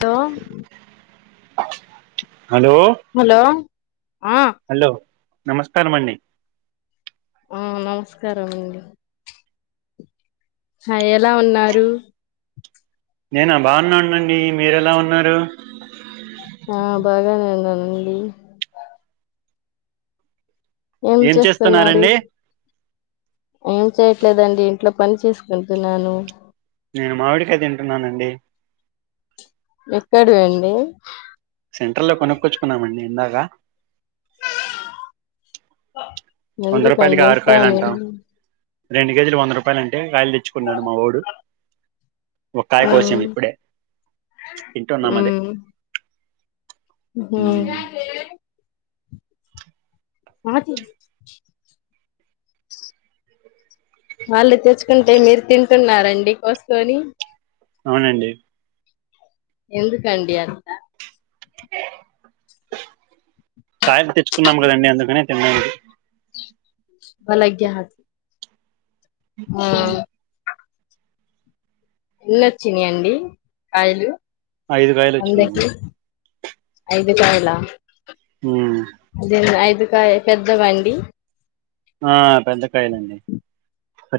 Hello hello hello ఆ hello నమస్కారం అండి ఆ నమస్కారం అండి ఆ ఎలా ఉన్నారు నేనా బాగున్నానునండి మీరెలా ఉన్నారు ఆ బాగానే ఉన్నానండి ఏం చేస్తున్నారు ఏం చేయట్లేదండి ఇంట్లో పని చేసుకుంటున్నాను నేను మామిడికాయ తింటున్నానండి ఎక్కడవండి సెంటర్ లో కొనుక్కొచ్చుకున్నామండి ఇందగా బ వంద నిది రూపాయలకి ఆరు కాయలు కడింటాను అంటాం [unintelligible] రెండు కేజీలు వంద రూపాయలు అంటే కాయలు తెచ్చుకున్నాడు మావోడు ఒక కాయ కోసం ఉమ్ ఇప్పుడే తింటున్నాం అదే మ్మ్ హ మహతి వాళ్ళు తెచ్చుకుంటే మీరు తింటున్నారండి కోసుకొని అవునండి ఎందుకండి అట్ల కాయలు తెచ్చుకున్నాం కదండి అందుకనే [unintelligible] [inaudible] ఆ ఎన్ని వచ్చినయండి కాయలు ఐదు గాయలు వచ్చినాయండి ఐదుకాయల మ్మ్ అదే ఐదు [unintelligible] పెద్దవండి ఆ పెద్దకాయలాండి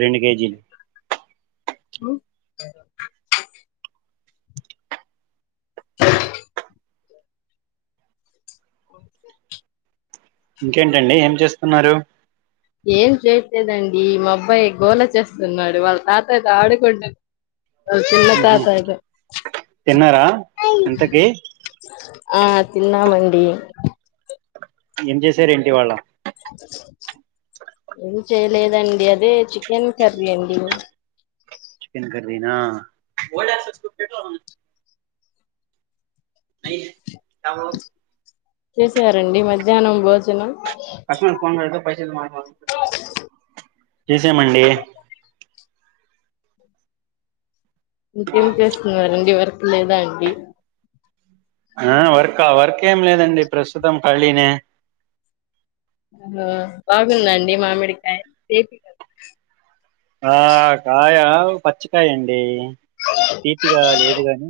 రెండు కేజీలు ఇంకేంటండి ఏం చేస్తున్నారు ఏం చేయట్లేదండి, మా అబ్బాయి గోళ చేస్తున్నాడు వాళ్ళ తాతయతో ఆడుకుంటు వాళ్ళ చిన్న మ్మ్ హు తాతయ్యతో తిన్నారా ఇంతకి ఆ తిన్నామండి ఏం చేసారు ఏంటి ఇవాళ ఏమి చేయలేదండి అదే చికెన్ కర్రి అండి చికెన్ కర్రీనా ఆవు చేసారండి మధ్యానం భోజనం చేసామండి ఇంకేం చేస్తున్నారండి వర్క్ లేదా అండి ఆ వర్క్ వర్క్ ఏం లేదండి ప్రస్తుతం ఖాళీనే ఆ బాగుందండి మామిడికాయ టెస్ట్ ఆ కాయ పచ్చికయ అండి తీపిగా లేదు గాని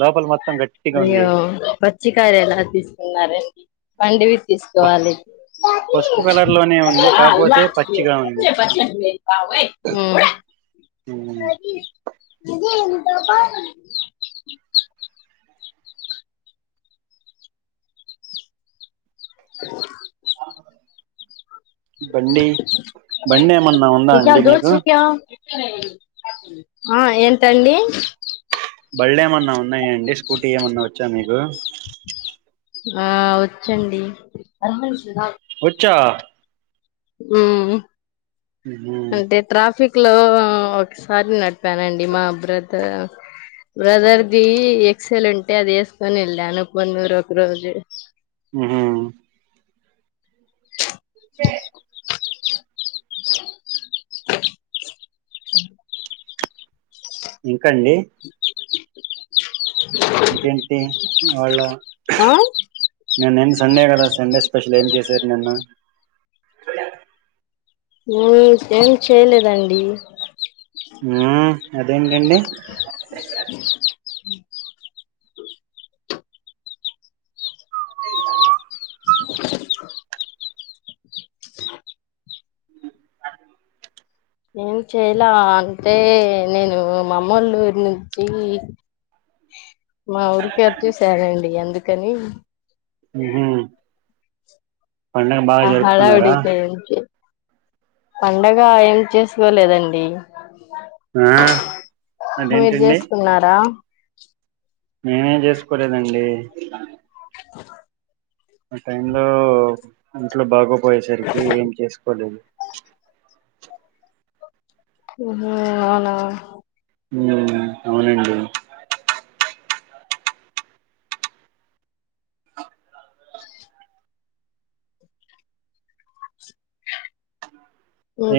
లోపల మొత్తం గట్టిగా ఉంది అయ్యో పచ్చికాయా ఎలా తీసుకున్నారండి పండవి తీసుకోవాలి పసుపు కలర్ లోనే ఉంది కాపోతే పచ్చిగా ఉంది బండి బండి ఏమన్నా ఉందా అండి మీకు ఆ ఏంటండీ బండేమన్నా ఉ బన్ ఉన్నాయా అండి స్కూటీ ఏమన్నా వచ్చా మీకు ఆ వచ్చండి వచ్చా మ్ ఉహు అంటే ట్రాఫిక్ లో ఒకసారి నడిపానండి, మా బ్రదర్ బ్రదర్దిి ఎక్సల్ ఉంటే అది వేసుకొని వెళ్ళాను కొ నూరు ఒక రోజు మ్ ఇంకండి [inaudible] ఇంకేంటి వాళ్ళ ఆ నేను సండే కదా సండే స్పెషల్ ఏం చేసారు నిన్న ఏం చేయలేదండి ఊ అదేం ంటి [inaudible] [inaudible] ఏం చేయాల అంటే నేను మా అమ్మ వాళ్ళ ఊరు నుంచి మా ఊరికె వచేసనండి అందుకని ఉహు పండగ బాగా ఆ హడావిడి జరుపుకున్నారా పండగ ఏం చేసుకోలేదండి ఆ మీరు అదేంటండి చేసుకున్నారా నేనేం చేసుకోలేదండి [inaudible] ఆ టైం లో ఇంట్లో బాగో పోయేసరికి ఏం చేసుకోలేదు [inaudible] ఉహు అవునా ఉం అవునండి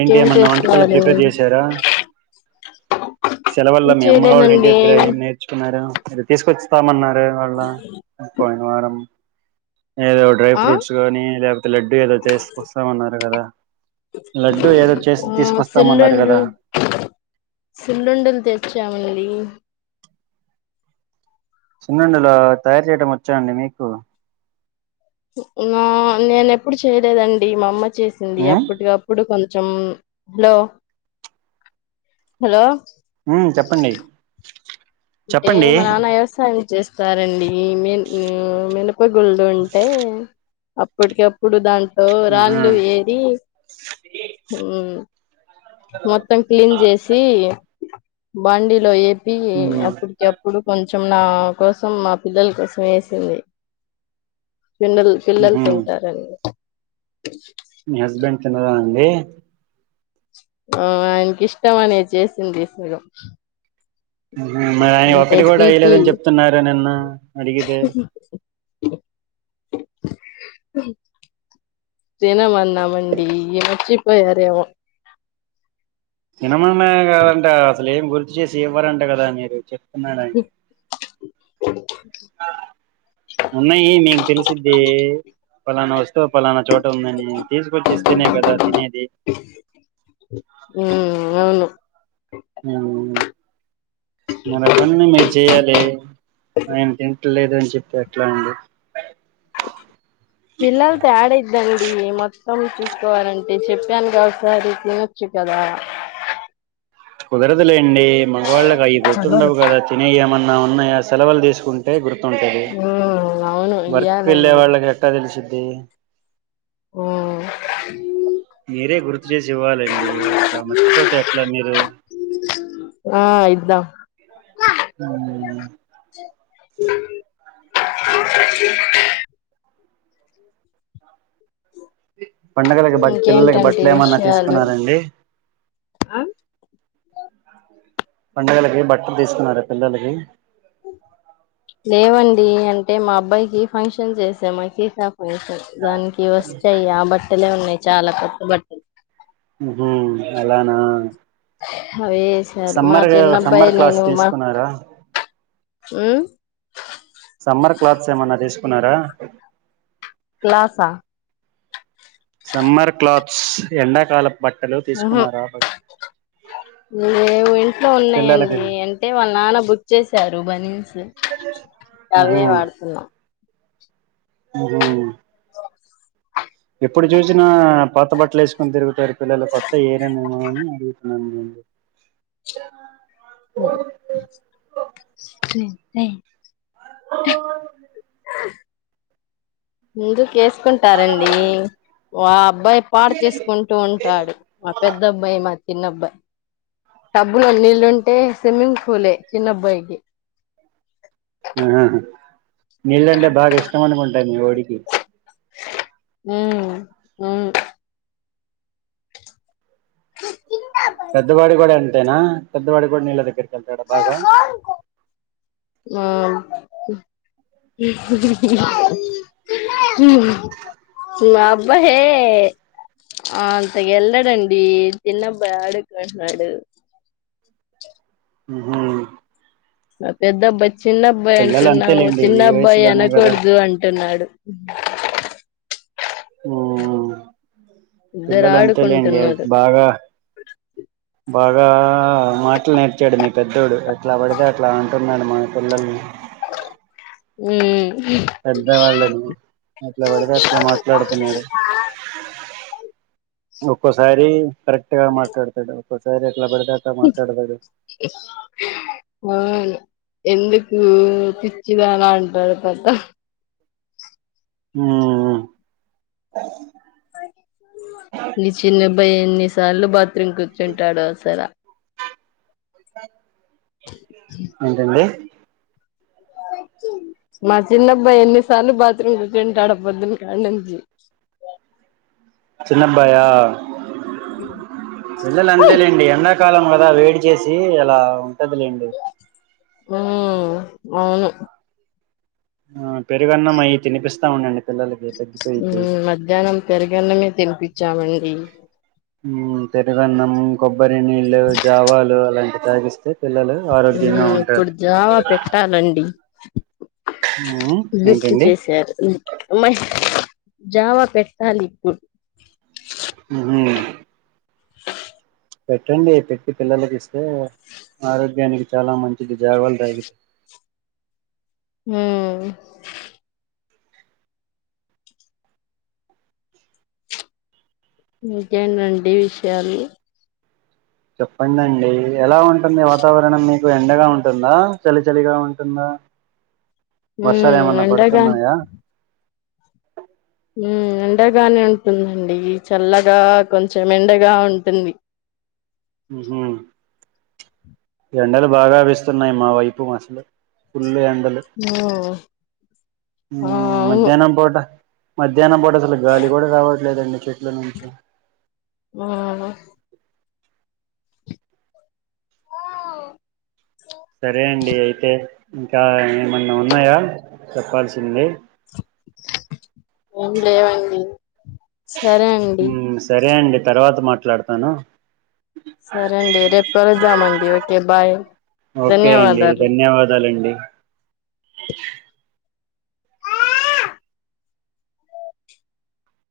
ఏంటి ఏమన్నా వంటకల్లో చేస్తున్నారు ప్రిపేర్ చేశారా సెలవుల్ల ఏం మీ అమ్మ వాళ్ళ ఇంటి చేయలేదండి దగ్గర ఏం నేర్చుకున్నారు ఏదో తీసుకొచ్చామన్నా వళ పోయిన వారం ఏదో డ్రై ఆ ఫ్రూట్స్ గానీ లేకపోతే లడ్డూ ఏదో చేసుకోస్తామన్నారు కదా లడ్డు ఏదో చేసి ఆ తీసుకొస్తామన్నారు కదా సిల్లుండలు సిల్లుండలు తెచ్చామండి సున్నుండలు తయారు చేయడం వచ్చా అండి మీకు నా నేన ఎప్పుడు చేయలేదండి మా అమ్మ చేసింది ఆ అప్పటికిప్పుడు కొ చెం హలో హలో ఉం చెప్పండి అంటే చెప్పండి మా నాన్న వ్యవసాయం చేసు స్తారండీ ఈ మి మినప గుళ్లు ఉంటే అప్పటికి అప్పుడు దాం ఆహా రాళ్లు ఏరి మొత్తం క్లీన్ చేసి బండిలో ఏ అ ఉమ్ అప్పటికి అప్పుడు కొంచెం కొంచెం నా కోసం మా పిల్లల కోసం వేసింది పిల్న్నలు పిల్లలు ఉహు తింటారండి మీ హస్బెండ్ తినరండి ఆ ఆయనకి ఇష్టం అని చేసింది సగం మరి ఆయని అంటే ఒకటి కూడా తీపి అయ్యలేదని చెప్తున్నారు నిన్న అడిగితే దినమాన్నామండి ఏచ్చిప్ప యారవ విమమే కాదంటే అసలు ఏం గుర్తు చేసి ఇవ్వారంట కదా మీరు చెప్ప న్నాడయి ఉన్నాయి మీకు తెలిసిది పలానా వస్త ప పలన చోట ఉందని తీసుకొచ్చి ఇస్తేనే కదా తినేది ఉమ్ అవును అ మన పనిని మీరు చెయ్యాలి, ఆయనకి తింట్ లేదు అని చెప్పి ఎట్లా అండి పిల్లల్ త్యాడద్దండి మ చూసుకోవాలంటే చెప్పానుక ఒకసారి తినొచ్చు కదా కుదరదులే అండి మగవాళ్ళకి అవి గుర్తుండవు కదా తినే ఏమన్నా నా ఉన్న సెలవులు తీసుకుంటే గు ఉంటది ఉమ్ అవును వర్క్ వెళ్ళే ఇయ్యాలండి వాళ్ళకి ఎట్టా తెలిసి డి మ్ మీరే గుర్తు చేసి ఇవ్వాలండి అట్లా మర్చిపోతే అట్లా మీరు ఆ ఇద్దాం మ్మ్. పండుగలకు బట్ పిల్లలకి ఇంకేంటండి బట్టలు ఏమన్నా విషయాలు తీసుకున్నారండి ఆ పండుగలకి బట్టలు తీసుకున్నారా పిల్లలకి లేవండి అంటే మా అబ్బాయికి ఫంక్షన్ చేసా మా [unintelligible] దానికి వచ్చాయి ఆ బట్టలే ఉన్నాయి చాలా కర్ష్ట పట్టది మహు అలానా అవేసారు మా సమ్మర్ చిన్నబ్బాయి సమ్మర్ క్లాస్ నేను మా తీసుకున్నారా సమ్మర్ క్లాత్స్ ఏమన్నా తీసుకున్నారా? క్లాసా సమ్మర్ క్లాత్స్ ఎండాకాలం [unintelligible] ఇంట్లో ఉన్నాయండి పిల్లలకి అంటే వాళ్ళ నాన్న బుక్ చేశారు బానిన్స్ అవే వాడుతున్నాం. ఉహ్ ఉమ్ ఎప్పుడు చూసినా పాత్త బట్టలు వేసుకొని తిరుగుతారు పిల్లలు కొత్త ఏరేనేమో అని ఉమ్ ఉమ్ [unintelligible] మీరు కేస్ కుంటారండి ఆ అబ్బాయి పాడు చేసుకుంటూ ఉంటాడు మా పెద్ద అబ్బాయి మ చిన్నబ్బాయి డబ్బులో నీళ్ళుంటే స్విమ్మింగ్ పూలే చిన్నబ్బాయికి ఉమ్ ఉమ్ నీళ్ళంటే బాగా ఇష్టం అనుకుంటా మీఓడికి. హ్మ్మ్ హ్మ్మ్ పెద్దవాడి కూడా అన్ అంతేనా పేద్దవాడి కూడా నీళ్ల దగ్గరికి పెద్దడు బాగా ఆ మా అబ్బాయి హే అంత వెళ్ళాడండి చిన్నబ్బాయి ఆడుకుంటున్నాడు. హ్మ్మ్ మా పెద్ద అబ్బాయి చిన్న అబ్బాయి అంత పిల్లలు ఉన్న కూడా అంతేలేండి చిన్న ఈ అబ్బాయి వయసులోనే కదా అనకూడదు అంటున్నాడు. అ ఉమ్ ఇద్దరు పిల్లలు అంతే లేండి ఆడుకుంటున్నారు బాగా బాగా మాటలు నేర్చాడు మీ పెద్దోడు ఎట్లా పడితే అట్లా అంటున్నాడు మా పిల్లల్ని. హ్మ్మ్ పెద్దవాళ్ళని ఎట్లా పడితే అట్లా మాట్లాడుతున్నాడు. ఒక్కొసారి కరెట్గా మాట్లాతాడు ఒక్కోసారి ఎట్లా పడితే అట్లా మాట్లాడతాడు మా ఓడు ఎందుక్ ఎ పిచ్చిదాన అంటాడు పెద్ద హ్మ్మ్ బై ఎన్ని సార్లు బాత్ ట్రింగ్ కూర్చుంటాడు అసల ఏంటి అండి మా చిన్నబ్బాయి ఎన్నిసార్లు బాత్రూమ్ కుర్చుంటాడో పోదున్నకానుంచి చిన్నబ్బాయా పిల్లలు అంతేలేండి ఎలా ఎండాకాలం కదా వేడి చేసి ఇలా ఉ అవును ఆ పెరుగన్నం అయి తినిపిస్తా ఉండండి పిల్లలకి తగ్గిపోయిద్ది మధ్యాహ్నం పెరగన్నమే తినిపించామండి పెరుగన్నం కొ కొబ్బరి నీళ్లు జావాలు అలాంటి తాగిస్తే పిల్లలు ఆరోగ్యంగా ఉంటారు ఇప్పుడు జావా పెట్టాలండి [unintelligible] ఉమ్ [inaudible] గుర్తు ఏంటండి చేశారు మ జావా పెట్టాలి ఇప్పుడు అ [unintelligible] [inaudible] పెట్టండి పెట్టి పిల్లలకి ఇస్తే ఆరోగ్యానికి చాలా మంచిది జాగవలు తగితే ఉం ఇంకేనండి విషయాలు చెప్పండండి ఎలా ఉంటుంది వాతావరణం మీకు ఎండగా ఉంటుందా చలి చలిగా ఉంటుందా ఉ వర్షాలు ఏమన్నా ఎండగా పడుతున్నాయా ఎండగానే ఉంటుందండి చల్లగా కొంచెం ఎండగా ఉంటుంది ఉహు ఎండలు బాగావేస్తున్నాయి మా వైపు అసలు ఫుల్ ఎండ ఆ అవును మధ్యాహ్నం పూట మధ్యాహ్నం పూట అసలు గాలి కూడా రావట్లేదండి చెట్ల నుంచి ఆ సరే అండి అయితే ఇంకా ఏమన్నా ఉన్నాయా చెప్పాల్సింది ఏం లేవండి సరే అండి ఉం సరే అండి తర్వాత మాట్లాడతాను సరే అండి రేపుకలుద్దామండి ఓకే ఓకే బయ్ ఓకే అండి ధన్యవాదాలండి